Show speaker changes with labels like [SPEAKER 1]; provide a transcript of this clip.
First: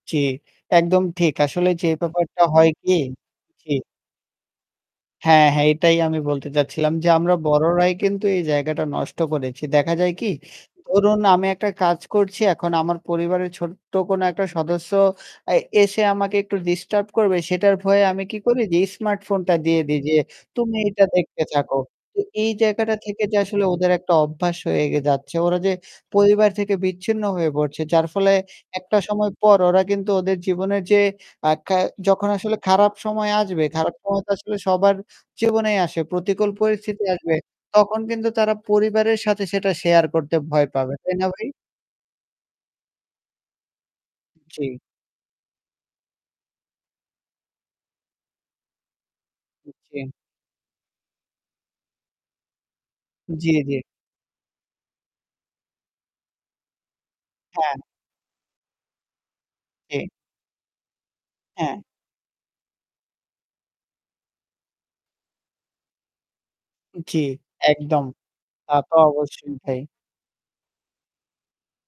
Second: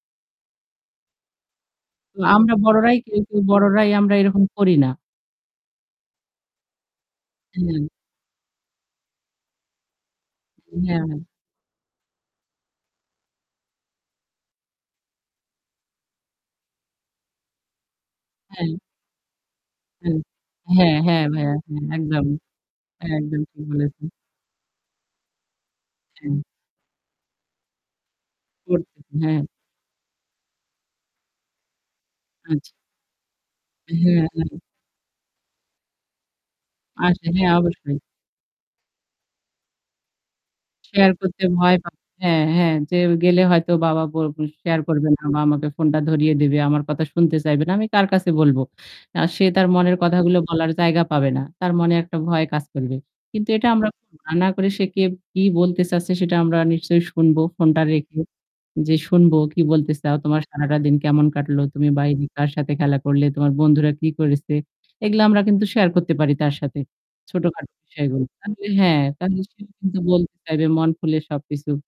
[SPEAKER 1] জি। একদম ঠিক। আসলে যে ব্যাপারটা
[SPEAKER 2] আমরা
[SPEAKER 1] হয় কি?
[SPEAKER 2] বড়রাই কিন্তু
[SPEAKER 1] জি।
[SPEAKER 2] বড়রাই আমরা এরকম করি না।
[SPEAKER 1] হ্যাঁ, হ্যাঁ, এটাই আমি বলতে চাচ্ছিলাম। যে আমরা
[SPEAKER 2] হুম।
[SPEAKER 1] বড়রাই কিন্তু এই জায়গাটা নষ্ট করেছি। দেখা যায় কি?
[SPEAKER 2] হ্যাঁ।
[SPEAKER 1] ধরুন আমি একটা কাজ করছি এখন আমার পরিবারের ছোট্ট কোন একটা সদস্য এ এসে আমাকে একটু ডিস্টার্ব করবে সেটার ভয়ে আমি কি করি
[SPEAKER 2] হ্যাঁ।
[SPEAKER 1] যে এই স্মার্টফোনটা দিয়ে দিই যে
[SPEAKER 2] হ্যাঁ,
[SPEAKER 1] "তুমি
[SPEAKER 2] হ্যাঁ,
[SPEAKER 1] এটা
[SPEAKER 2] হ্যাঁ
[SPEAKER 1] দেখতে
[SPEAKER 2] ভাইয়া। এ
[SPEAKER 1] থাকো।" তো
[SPEAKER 2] একদম।
[SPEAKER 1] এই জায়গাটা
[SPEAKER 2] হ্যাঁ,
[SPEAKER 1] থেকে
[SPEAKER 2] একদম ঠিক
[SPEAKER 1] আসলে ওদের
[SPEAKER 2] বলেছেন।
[SPEAKER 1] একটা অভ্যাস হয়ে গে যাচ্ছে। ওরা যে
[SPEAKER 2] হুম।
[SPEAKER 1] পরিবার থেকে বিচ্ছিন্ন হয়ে পড়ছে। যার ফলে একটা
[SPEAKER 2] করতে
[SPEAKER 1] সময়
[SPEAKER 2] হ্যাঁ।
[SPEAKER 1] পর ওরা কিন্তু ওদের জীবনে যে আ কে যখন আসলে
[SPEAKER 2] আচ্ছা।
[SPEAKER 1] খারাপ সময় আসবে খারাপ সময় তো আসলে
[SPEAKER 2] হ্যা।
[SPEAKER 1] সবার জীবনেই আসে। প্রতিকূল পরিস্থিতি
[SPEAKER 2] আচ্ছা,
[SPEAKER 1] আসবে।
[SPEAKER 2] হ্যাঁ, অবশ্যই।
[SPEAKER 1] তখন কিন্তু তারা পরিবারের সাথে সেটা শেয়ার করতে ভয় পাবে।
[SPEAKER 2] শেয়ার
[SPEAKER 1] তাই না
[SPEAKER 2] করতে
[SPEAKER 1] ভাই?
[SPEAKER 2] ভয় পাবে। হ্যাঁ, হ্যাঁ, যে গেলে হয়তো বাবা ব
[SPEAKER 1] জী।
[SPEAKER 2] শেয়ার করবে না বা আমাকে ফোনটা ধরিয়ে দিবে। আমার কথা শুনতে চাইবে না। আমি কার কাছে বলবো? আ সে তার মনের
[SPEAKER 1] জি।
[SPEAKER 2] কথাগুলো বলার জায়গা পাবে না। তার মনে একটা ভয় কাজ করবে। কিন্তু
[SPEAKER 1] জ্বী,
[SPEAKER 2] এটা
[SPEAKER 1] জ্বী।
[SPEAKER 2] আমরা না করে সে কে কি বলতে চাচ্ছে সেটা আমরা নিশ্চয়ই শুনবো
[SPEAKER 1] হ্যাঁ।
[SPEAKER 2] ফোনটা রেখে। যে শুনবো কি বলতে
[SPEAKER 1] এ
[SPEAKER 2] চাও, তোমার সারাটা দিন কেমন কাটলো,
[SPEAKER 1] হ্যাঁ।
[SPEAKER 2] তুমি বাইরে কার সাথে খেলা করলে, তোমার বন্ধুরা কি করেছে? এগুলা আমরা কিন্তু শেয়ার করতে পারি তার সাথে।
[SPEAKER 1] জ্বি,
[SPEAKER 2] ছোটখাটো
[SPEAKER 1] একদম।
[SPEAKER 2] বিষয়গুলো। তাহলে
[SPEAKER 1] তা তো
[SPEAKER 2] হ্যাঁ, তাহলে
[SPEAKER 1] অবশ্যই
[SPEAKER 2] সে
[SPEAKER 1] ভাই।
[SPEAKER 2] কিন্তু বলতে চাইবে মন খুলে সবকিছু।